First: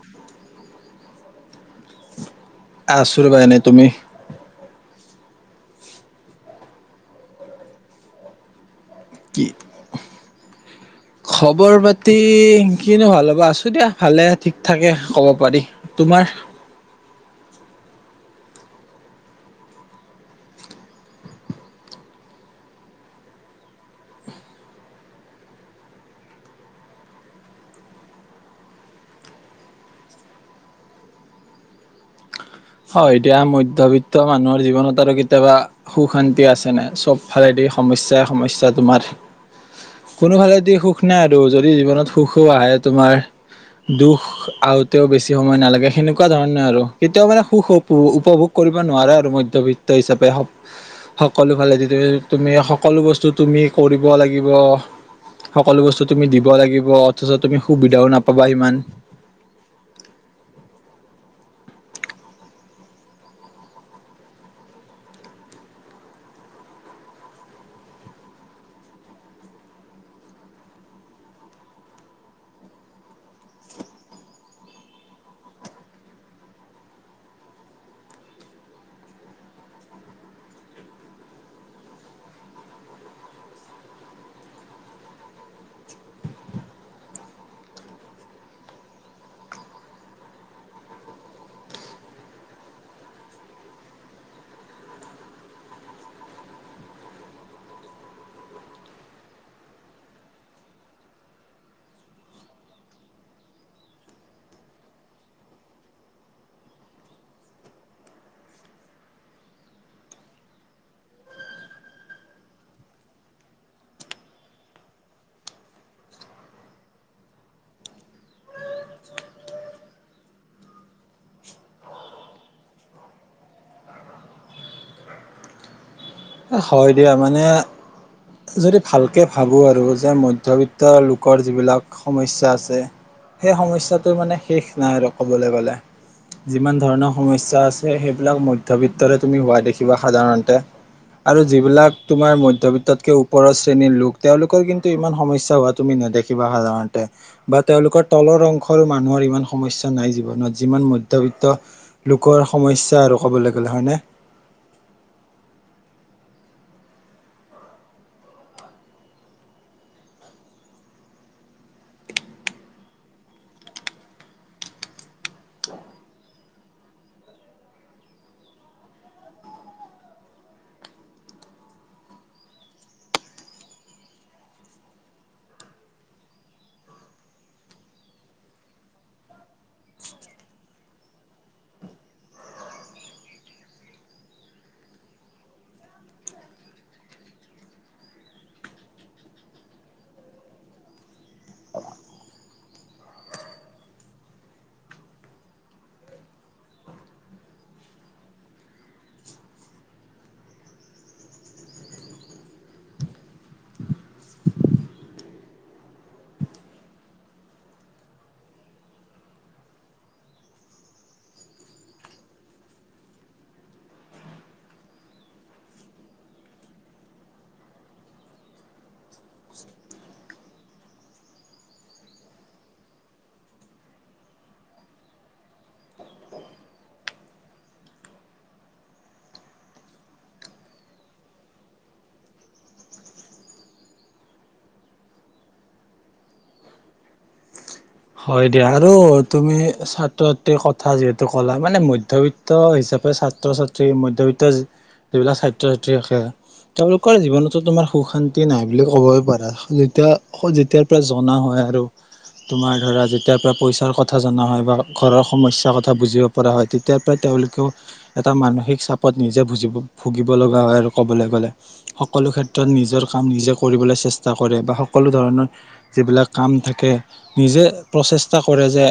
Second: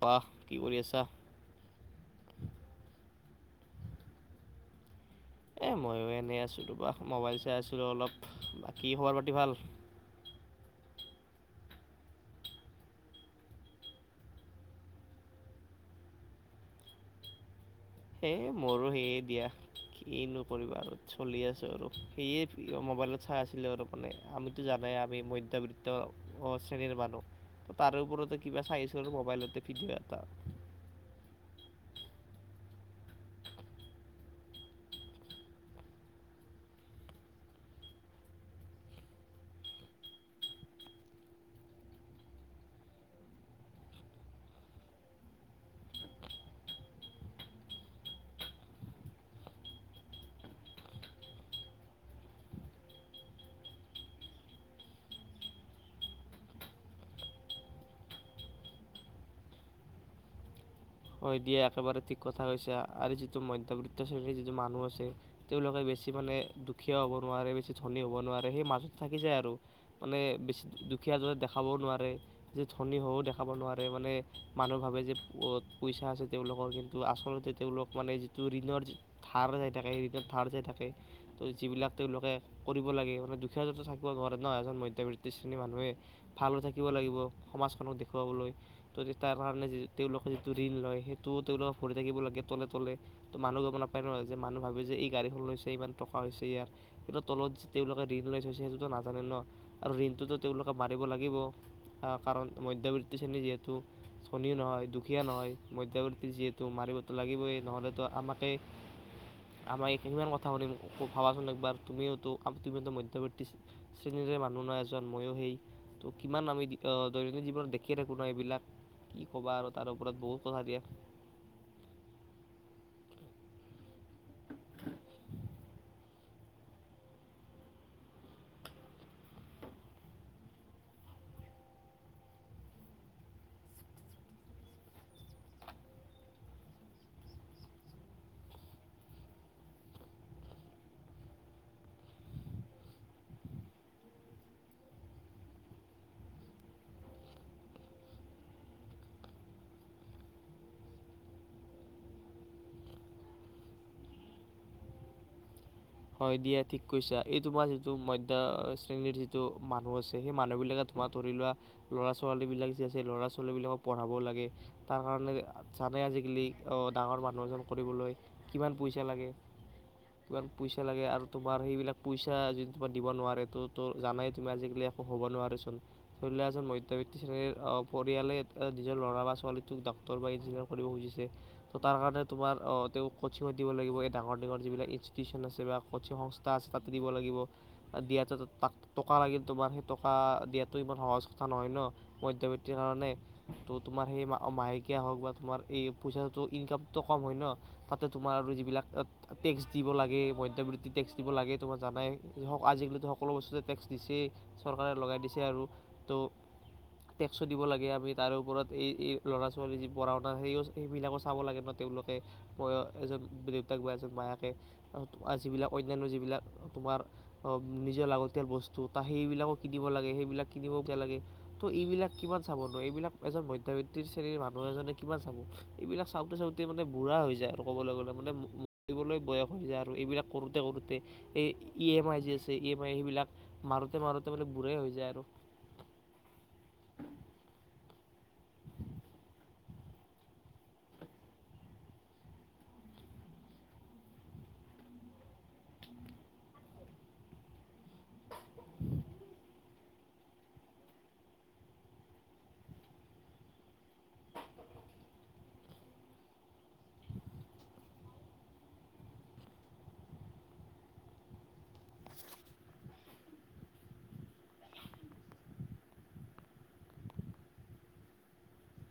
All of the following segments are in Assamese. বাহ কি কৰি আছা? [unintelligible] এ, ময়ো এনেই আছো ৰবা মোবাইল চাই আছিলো অলপ। কি খবৰ পাতি কি ভাল? খবৰ পাতি কিনো ভাল হ'ব, আছো দিয়া ভালে ঠিক থাকে কব পাৰি তোমাৰ? এ, মোৰো সেয়ে দিয়া কিনো কৰিবা আৰু চলি আছো আৰু সেয়ে মোবাইলত চাই আছিলো আৰু মানে আমিতো জানাই আমি মধ্যবৃত্ত শ্ৰেণীৰ মানুহ ত, তাৰে ওপৰতে কিবা চাইছো আৰু মোবাইলতে ভিডিঅ' এটা। হয়, এতিয়া মধ্য়বিত্ত মানুহৰ জীৱনত আৰু কেতিয়াবা সুখ- শান্তি আছে নে, চব ফালেদি সমস্যাই- সমস্যা তোমাৰ, কোনো ফালেদি সুখ নাই আৰু যদি জীৱনত সুখো আহে তোমাৰ দুখ আহোতেও বেছি সময় নালাগে সেনেকুৱা ধৰণে আৰু কেতিয়াও মানে, সুখ উপ- উপভোগ কৰিব নোৱাৰা আৰু মধ্যবিত্ত হিচাপে সকলো ফালে তুমি সকলো বস্তু তুমি কৰিব লাগিব, সকলো বস্তু তুমি দিব লাগিব, অথচ তুমি সুবিধাও নাপাবা সিমান। হয় দিয়া একেবাৰে ঠিক কথা কৈছা আৰু যিটো মধ্যবৃত্ত শ্ৰেণীৰ যিটো মানুহ আছে তেওঁলোকে বেছি মানে দুখীয়া হ'ব নোৱাৰে, বেছি ধনী হ'ব নোৱাৰে, সেই মাজত থাকি যায় আৰু মানে বেছি দুখীয়া দৰে দেখাবও নোৱাৰে, ধনী হও দেখাব নোৱাৰে মানে মানুহ ভাবে যে বহুত, পইচা আছে তেওঁলোকৰ, কিন্তু আচলতে তেওঁলোক মানে যিটো ঋণৰ যি ধাৰ যাই থাকে, ঋণৰ ধাৰ যাই থাকে তো যিবিলাক তেওঁলোকে কৰিব লাগে মানে, দুখীয়া থাকিব নোৱাৰে ন', এজন মধ্যবিত্ত শ্ৰেণীৰ মানুহে ভালো থাকিব লাগিব, সমাজখনক দেখুৱাবলৈ ত' তাৰ কাৰণে য তেওঁলোকে, ঋণ লয় সেইটোও তেওঁলোকে ভৰি থাকিব লাগে তলে তলে। তো, মানুহ গম নাপায় নহয় যে মানুহ ভাবে যে এই গাড়ীখন লৈছে ইমান টকা হৈছে ইয়াৰ কিন্তু তলত যে তেওঁলোকে ঋণ লৈ থৈছে সেইটোতো নাজানে ন, আৰু ঋণটোতো তেওঁলোকে মাৰিব লাগিব কাৰণ মধ্যবৃত্তি শ্ৰেণী যিহেতু ধনী নহয় দুখীয়া, খীয়া নহয় মধ্যবৰ্তী যিহেতু মাৰিবতো লাগিবই নহ'লেতো আমাকে আমাক কিমান কথা শুনিম ভাবাচোন একবাৰ তুমিওতো -তুমিওতো মধ্যবৰ্তী শ্ৰেণীৰে মানুহ নহ এজন ময়ো সেই, ত' কিমান আমি দৈনন্দিন জীৱনত দেখি থাকো ন', এইবিলাক কি ক'বা। তাৰ ওপৰত বহুত কথা দিয়া। হয় দিয়া মানে যদি ভালকে ভাবোঁ আৰু যে মধ্যবিত্ত লোকৰ যিবিলাক সমস্যা আছে সেই সমস্যাটো মানে শেষ নাই আৰু ক'বলৈ গ'লে। যিমান ধৰণৰ সমস্যা আছে সেইবিলাক মধ্যবিত্তৰে তুমি হোৱা দেখিবা সাধাৰণতে। আৰু যিবিলাক তোমাৰ মধ্যবিত্ততকে ওপৰৰ শ্ৰেণীৰ লোক তেওঁলোকৰ কিন্তু ইমান সমস্যা হোৱা তুমি নেদেখিবা সাধাৰণতে বা তেওঁলোকৰ তলৰ অংশৰো মানুহৰ ইমান সমস্যা নাই জীৱনত যিমান মধ্যবিত্ত লোকৰ সমস্যা আৰু কবলৈ গ'লে হয়নে? হয় দিয়া, ঠিক কৈছা এই তোমাৰ যিটো মধ্য শ্ৰেণীৰ যিটো মানুহ আছে সেই মানুহবিলাকে তোমাৰ ধৰি লোৱা ল'ৰা -ছোৱালী বিলাক যে আছে ল'ৰা- ছোৱালীবিলাকক পঢ়াবও লাগে, তাৰ কাৰণে জানে আজিকালি অ', ডাঙৰ মানুহ এজন কৰিবলৈ কিমান পইচা লাগে কিমান, পইচা লাগে আৰু তোমাৰ সেইবিলাক পইচা যদি তোমাৰ দিব নোৱাৰে তো -তো জানাই তুমি আজিকালি একো হ'ব নোৱাৰেচোন। ধৰি লোৱা এজন মধ্যবিত্ত শ্ৰেনীৰ পৰিয়ালে নিজৰ ল'ৰা বা ছোৱালীটোক ডক্টৰ বা ইঞ্জিনিয়াৰ কৰিব খুজিছে ত' তাৰ কাৰণে তোমাৰ তেওঁক কচিঙত দিব লাগিব এই ডাঙৰ -ডিঙৰ যিবিলাক ই, টিউশন আছে বা ক'চিং সংস্থা আছে তাতে দিব লাগিব, দিয়াটো টকা লাগিল তোমাৰ সেই টকা দিয়াটো ইমান সহজ কথা নহয় ন', মধ্যবিত্তিৰ কাৰণে ত' তোমাৰ সেই মাহেকীয়া হওক বা তোমাৰ এই পইচাটো ইনকামটো কম হয় ন', তাতে তোমাৰ আৰু যিবিলাক টেক্স, দিব লাগে মধ্যবিত্তি টেক্স দিব লাগে তোমাক জানাই। আজিকালিতো সকলো বস্তুতে টেক্স দিছেই চৰকাৰে লগাই দিছে আৰু তো, টেক্সো দিব লাগে আমি তাৰে ওপৰত এই -এই ল'ৰা ছোৱালীৰ যি পঢ়া শুনা সেই- সেইবিলাকো চাব লাগে ন ', তেওঁলোকে বয় এজন দেউতাক বা এজন মাক, যিবিলাক অন্যান্য যিবিলাক তোমাৰ নিজৰ লাগতিয়াল বস্তু ত, সেইবিলাকো কিনিব লাগে। সেইবিলাক কিনিবগে লাগে ত' এইবিলাক কিমান চাব ন', এইবিলাক এজন মধ্যবিত্তিৰ শ্ৰেণীৰ মানুহ এজনে কিমান চাব এইবিলাক চাওঁতে- চাওঁতে মানে বুঢ়া হৈ যায় আৰু ক'বলৈ গ'লে মানে, বয়স হৈ যায় আৰু এইবিলাক কৰোতে- -কৰোতে এই, ই -এম -আই যি আছে ই- এম -আই সেইবিলাক মাৰোতে -মাৰোতে মানে বুঢ়াই হৈ যায় আৰু, হয় দিয়া আৰু তুমি ছাত্ৰ- ছাত্ৰীৰ কথা যিহেতু ক'লা মানে মধ্যবিত্ত হিচাপে ছাত্ৰ - ছাত্ৰী, মধ্যবিত্ত যিবিলাক ছাত্ৰ- ছাত্ৰী থাকে তেওঁলোকৰ জীৱনতো তোমাৰ সুখ- শান্তি নাই বুলি ক'বই পাৰা, যেতিয়া- যেতিয়াৰ পৰা জনা হয় আৰু তোমাৰ, ধৰা যেতিয়াৰ পৰা পইচাৰ কথা জনা হয় বা ঘৰৰ সমস্যাৰ কথা বুজিব পৰা হয় তেতিয়াৰ পৰাই তেওঁলোকেও এটা মানসিক চাপত নিজে বুজিব ভুগিব লগা হয় আৰু ক'বলৈ গ'লে। সকলো ক্ষেত্ৰত নিজৰ কাম নিজে কৰিবলৈ চেষ্টা কৰে বা সকলো ধৰণৰ যিবিলাক কাম থাকে নিজে, প্ৰচেষ্টা কৰে যে,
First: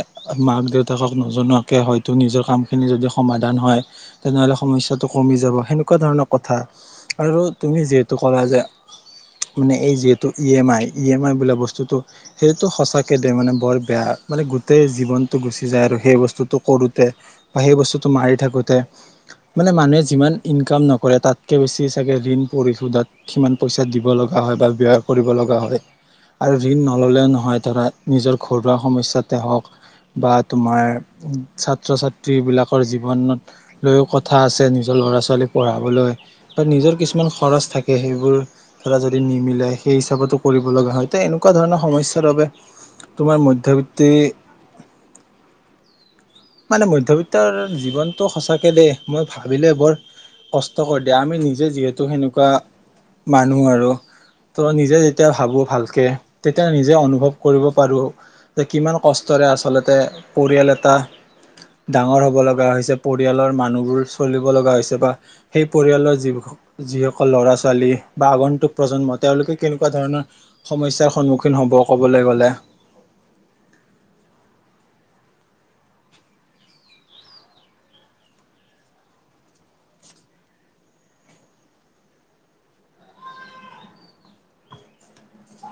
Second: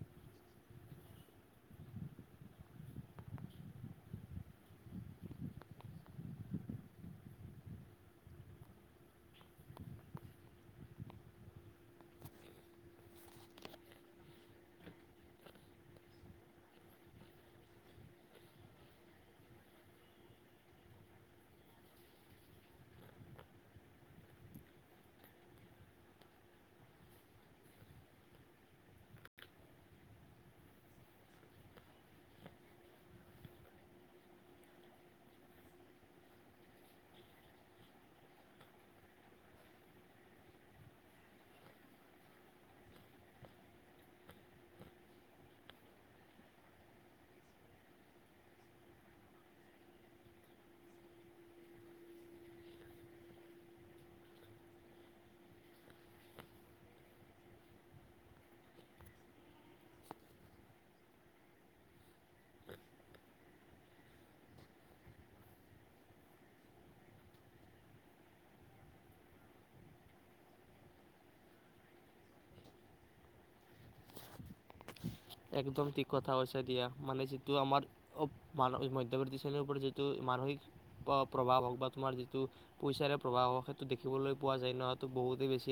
মাক- দেউতাকক নজনোৱাকে হয়তো নিজৰ কামখিনি যদি সমাধান হয়, তেনেহ'লে সমস্যাটো কমি যাব সেনেকুৱা ধৰণৰ কথা আৰু তুমি যিহেতু ক'লা যে মানে, এই যিহেতু E - M -I, E - M -I বোলা বস্তুটো সেইটো সঁচাকৈ দে মানে বৰ, বেয়া মানে গোটেই জীৱনটো গুচি যায় আৰু সেই বস্তুটো কৰোতে বা সেই বস্তুটো মাৰি থাকোতে মানে মানুহে যিমান ইনকাম নকৰে তাতকে বেছি চাগে ঋণ পঢ়িহুধট সিমান পইচা দিব লগা হয় বা ব্যয় কৰিব লগা হয় আৰু ঋণ নললেও নহয় ধৰা নিজৰ, ঘৰুৱা সমস্যাতে হওক বা তোমাৰ ছাত্ৰ- -ছাত্ৰীবিলাকৰ জীৱনত লৈও কথা আছে নিজৰ ল'ৰা -ছোৱালী পঢ়াবলৈ বা নিজৰ কিছুমান খৰচ থাকে সেইবোৰ ধৰা যদি নিমিলে সেই হিচাপতো কৰিবলা হয় তে এনেকুৱা ধৰণৰ সমস্যাৰ বাবে, তোমাৰ মধ্যবিত্তি মানে মধ্যবিত্তৰ জীৱনটো সঁচাকে দেই মই ভাবিলে বৰ কষ্ট কৰি দিয়ে আমি নিজে যিহেতু সেনেকুৱা মানুহ আৰু ত' নিজে যেতিয়া ভাবো ভালকে তেতিয়া নিজে অনুভৱ কৰিব, পাৰোঁ যে কিমান কষ্টৰে আচলতে পৰিয়াল ডাঙৰ হ'ব লগা হৈছে, পৰিয়ালৰ মানুহবোৰ চলিব লগা হৈছে বা সেই পৰিয়ালৰ যিসকল ল'ৰা -ছোৱালী বা আগন্তুক প্ৰজন্ম তেওঁলোকে কেনেকুৱা ধৰণৰ সমস্যাৰ সন্মুখীন হ'ব ক'বলৈ গ'লে? একদম ঠিক কথা কৈছ দিয়া মানে যিটো আমাৰ মান মধ্যবৰ্তী শ্ৰেণীৰ ওপৰত যিটো মানসিক প্ৰভাৱ হওক বা তোমাৰ যিটো পইচাৰে প্ৰভাৱ হওক সেইটো দেখিবলৈ পোৱা যায় নটো বহুতেই বেছি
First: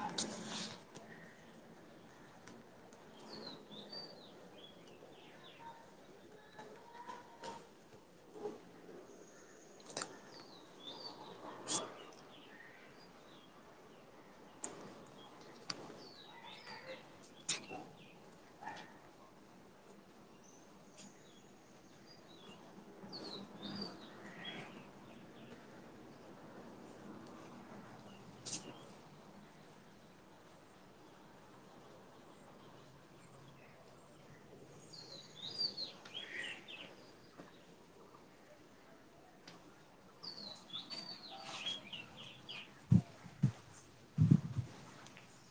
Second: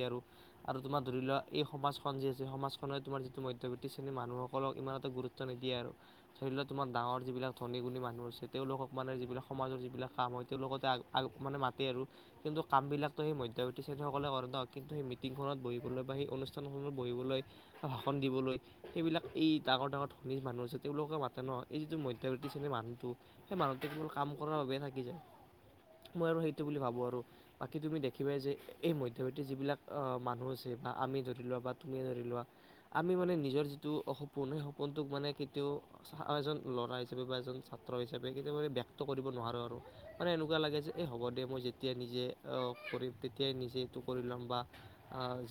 আৰু তোমাৰ ধৰি লোৱা এই সমাজখন যি আছে সমাজখনে তোমাৰ যিটো মধ্যবৰ্তি শ্ৰেণীৰ মানুহ হওক, সকলক ইমান এটা গুৰুত্ব নিদিয়ে আৰু ধৰি লওক তোমাৰ ডাঙৰ যিবিলাক ধনী -গুণী মানুহ আছে তেওঁলোকক মানে যিবিলাক সমাজৰ যিবিলাক কাম হয় তেওঁলোকক আগ, মানে মাতে আৰু কিন্তু কামবিলাকতো সেই মধ্যবৰ্তী শ্ৰেণীসকলে কৰে ন, কিন্তু সেই মিটিংখনত বহিবলৈ বা সেই অনুষ্ঠানখনত বহিবলৈ ভাষণ দিবলৈ সেইবিলাক, এই ডাঙৰ -ডাঙৰ ধনী মানুহ আছে তেওঁলোকে মাতে ন, এই যিটো মধ্যবৃত্তী শ্ৰেণীৰ মানুহটো সেই মানুহটো কেৱল কাম কৰাৰ বাবে থাকি যায়, মই আৰু সেইটো বুলি ভাবোঁ আৰু বাকী তুমি দেখিবাই যে এই মধ্যবৃত্তী যিবিলাক মানুহ আছে বা আমি ধৰি লোৱা বা তুমি ধৰি লোৱা আমি মানে নিজৰ যি, টো সপোন সেই সপোনটোক মানে কেতিয়াও এজন ল'ৰা হিচাপে বা এজন ছাত্ৰ হিচাপে কেতিয়াও ব্যক্ত কৰিব নোৱাৰোঁ। আৰু মানে এনেকুৱা লাগে যে এই হ'ব দে মই যেতিয়া নিজে কৰিম তেতিয়াই নিজে এইটো কৰি ল'ম বা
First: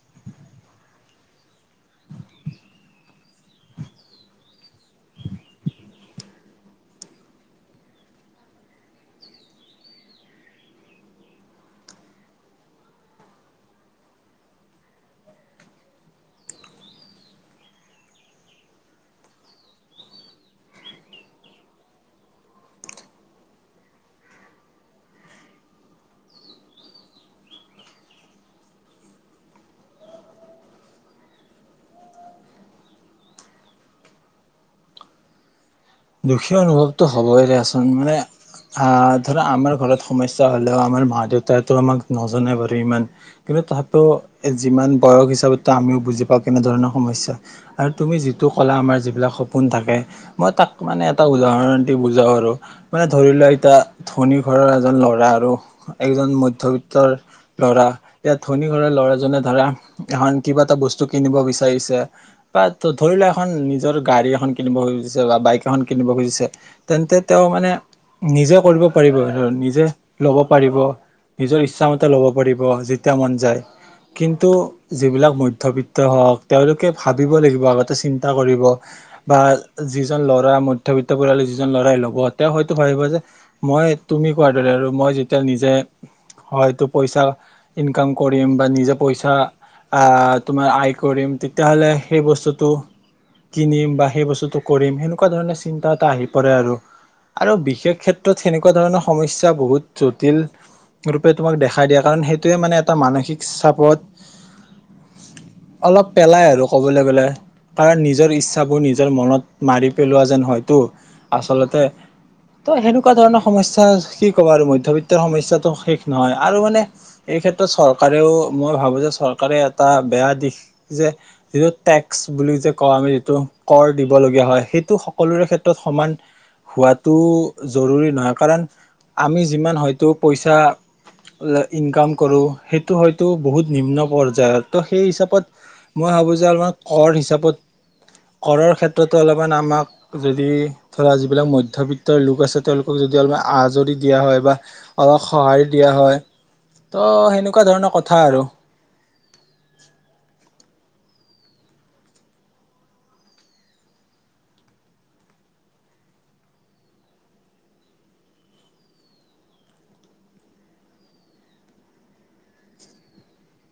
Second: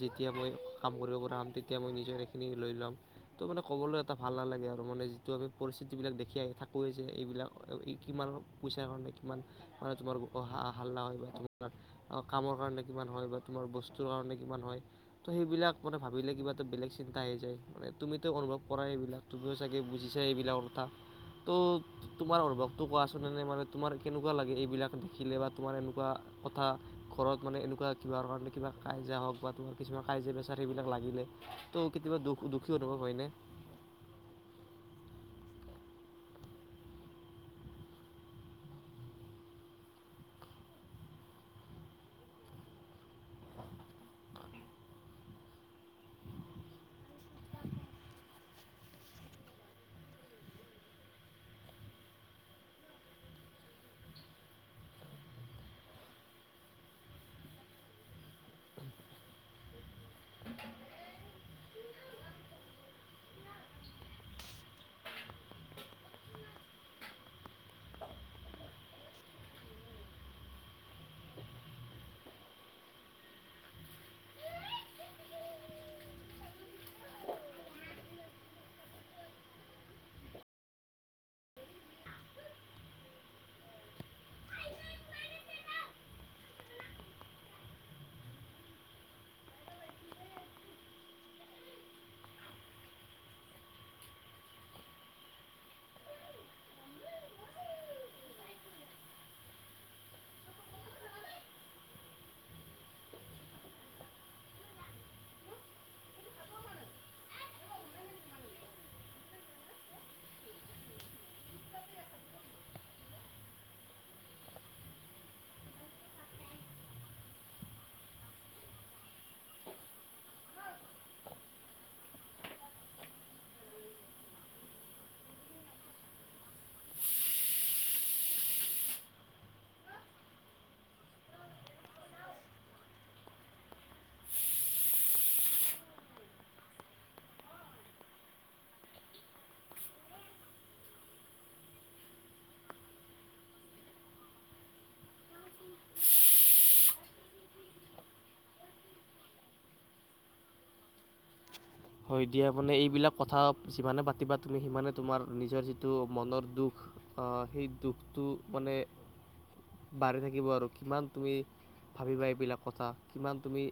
যেতিয়া মই কাম কৰিব পৰা হ'ম তেতিয়া মই নিজে সেইখিনি লৈ ল'ম। তো মানে ক'বলৈ এটা ভাল নালাগে আৰু মানে যিটো আমি পৰিস্থিতিবিলাক দেখি আহি থাকোঁৱেই যে, এইবিলাক কিমান পইচাৰ কাৰণে, কিমান মানে তোমাৰ হাল্লা হয় বা তোমাৰ কামৰ কাৰণে কিমান হয় বা তোমাৰ বস্তুৰ কাৰণে কিমান হয় ত' সেইবিলাক মানে ভাবিলে কিবা এটা বেলেগ চিন্তা হৈ যায় মানে, তুমিতো অনুভৱ কৰা এইবিলাক। তুমিও চাগে বুজিছা এইবিলাকৰ কথা তো, তোমাৰ অনুভৱটো কোৱাচোন? এনে মানে তোমাৰ কেনেকুৱা লাগে এইবিলাক দেখিলে বা তোমাৰ এনেকুৱা কথা ঘৰত মানে এনেকুৱা কিবাৰ কাৰণে কিবা কাইজা হওক বা তোমাৰ কিছুমান কাইজা পেচাৰ সেইবিলাক লাগিলে তো কেতিয়াবা দুখ- দুখ, কি অনুভব হয়নে? দুখীয়া অনুভৱতটো হ'বই দিয়াচোন, মানে আহ, ধৰা আমাৰ ঘৰত সমস্যা হ'লেও আমাৰ মা দেউতাইটো আমাক নজনাই বাৰু ইমান, কিন্তু তথাপিও যিমান বয়স হিচাপেতো আমিও বুজি পাওঁ, কেনেধৰণৰ সমস্যা আৰু তুমি যিটো কলা আমাৰ যিবিলাক সপোন থাকে মই তাক, টো, মানে এটা উদাহৰণ দি বুজাও আৰু মানে, - ধৰি লোৱা এতিয়া ধনী ঘৰৰ এজন ল'ৰা আৰু একজন মধ্যবিত্তৰ ল'ৰা এয়া ধনী ঘৰৰ ল'ৰাজনে ধৰা এখন কিবা এটা বস্তু কিনিব বিচাৰিছে বা ধৰি লোৱা এখন নিজৰ গাড়ী এখন কিনিব খুজিছে বা বাইক, খন কিনিব খুজিছে তেন্তে তেওঁ মানে নিজে কৰিব পাৰিব নিজে ল'ব পাৰিব নিজৰ ইচ্ছা মতে ল'ব পাৰিব, যেতিয়া মন যায়। কিন্তু যিবিলাক মধ্যবিত্ত হওঁক তেওঁলোকে ভাবিব লাগিব আগতে চিন্তা কৰিব বা যিজন লৰা, ধৰা মধ্যবিত্ত পৰিয়াল যিজন ল'ৰাই ল'ব, তেওঁ হয়তো ভাবিব যে, মই তুমি কোৱাৰ দৰে আৰু মই যেতিয়া নিজে হয়তো পইচা ইনকাম কৰিম, বা নিজে পইচা আয় কৰিম, তেতিয়াহলে সেই বস্তুটো কিনিম বা সেই বস্তুতটো কৰিম সেনে, তেনেকুৱা ধৰণৰ চিন্তা এটা আহি পৰে আৰু আৰু বিশেষ ক্ষেত্ৰত সেনেকুৱা ধৰণৰ সমস্যা বহুত জটিল ৰূপে তোমাক দেখা দিয়ে। কাৰণ সেইটোৱে মানে এটা মানসিক চাপত অলপ পেলাই আৰু ক'বলৈ গলে কাৰণ নিজৰ ইচ্ছাবোৰ নিজৰ মনত মাৰি, পেলোৱা যেন হয়টো আচলতে। ত, সেনেকুৱা ধৰণৰ সমস্যা কি ক'বা আৰু মধ্যবিত্তৰ সমস্যাটো শেষ নহয় আৰু মানে এই ক্ষেত্ৰত চৰকাৰেও মই ভাবো যে চৰকাৰে এটা বেয়া দিশ যে, যিটো টেক্স বুলি যে কওঁ আমি যিটো কৰ দিব লগীয়া হয়, টো সকলোৰে ক্ষেত্ৰত সমান, হোৱাতো, জৰুৰী নহয় কাৰণ আমি যিমান হয়তো পইচা ইনকাম কৰোঁ সেইটো হয়তো বহুত নিম্ন পৰ্যায়ৰ তো সেই হিচাপত মই ভাবোঁ যে অলপমান কৰ হিচাপত কৰৰ ক্ষেত্ৰতো অলপমান আমাক যদি ধৰা যিবিলাক মধ্যবিত্তৰ লোক আছে তেওঁলোকক যদি অলপমান আজৰি দিয়া হয় বা অলপ- সঁহাৰি দিয়া হয়। ত' সেনেকোৱা ধৰণৰ কথা আৰু। হয় দিয়া মানে এইবিলাক কথা যিমানে পাতিবা তুমি সিমানে তোমাৰ নিজৰ যিটো মনৰ দুখ সেই দুখটো মানে বাঢ়ি থাকিব আৰু কিমান তুমি ভাবিবা এইবিলাক কথা কিমান তুমি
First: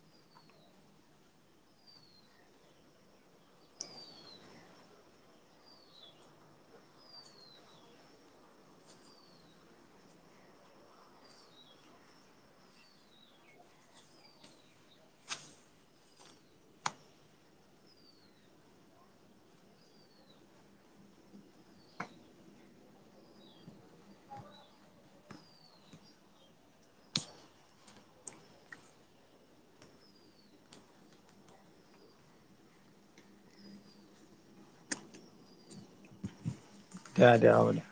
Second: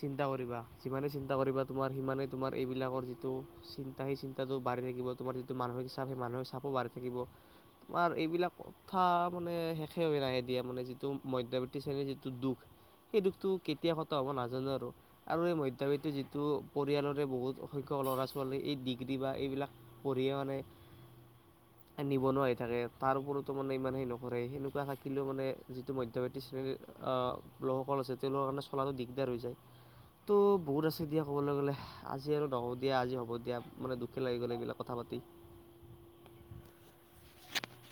চিন্তা কৰিবা যিমানে চিন্তা কৰিবা তোমাৰ সিমানে তোমাৰ এইবিলাকৰ যিটো চিন্তা সেই চিন্তাটো বাঢ়ি থাকিব তোমাৰ যিটো মানসিক চাপ সেই মানসিক চাপো বাঢ়ি থাকিব তোমাৰ এইবিলাক কথা মানে শেষে হৈ নাহে এ দিয়া মানে যিটো মধ্যয়বিত্তি শ্ৰেণীৰ যিটো দুখ সেই দুখটো কেতিয়া খতম হ'ব নাজানো আৰু এই মধ্যবিত্ত যিটো পৰিয়ালৰে বহুত সংখ্যক ল'ৰা ছোৱালী এই ডিগ্ৰী বা এইবিলাক পঢ়িয়ে মানে নিবনুৱা হৈ থাকে তাৰ ওপৰতো মানে ইমান সেই নকৰে সেনেকোৱা থাকিলেও মানে যিটো মধ্যবিত্ত শ্ৰেণীৰ লোকসকল আছে তেওঁলোকৰ কাৰণে চলাটো দিগদাৰ হৈ যায় ত' বহুত আছে দিয়া ক'বলৈ গ'লে আজি আৰু নকও দিয়া আজি হ'ব দিয়া মানে দুখেই লাগি গ'ল এইবিলাক কথা পাতি দিয়া দিয়া হব দিয়া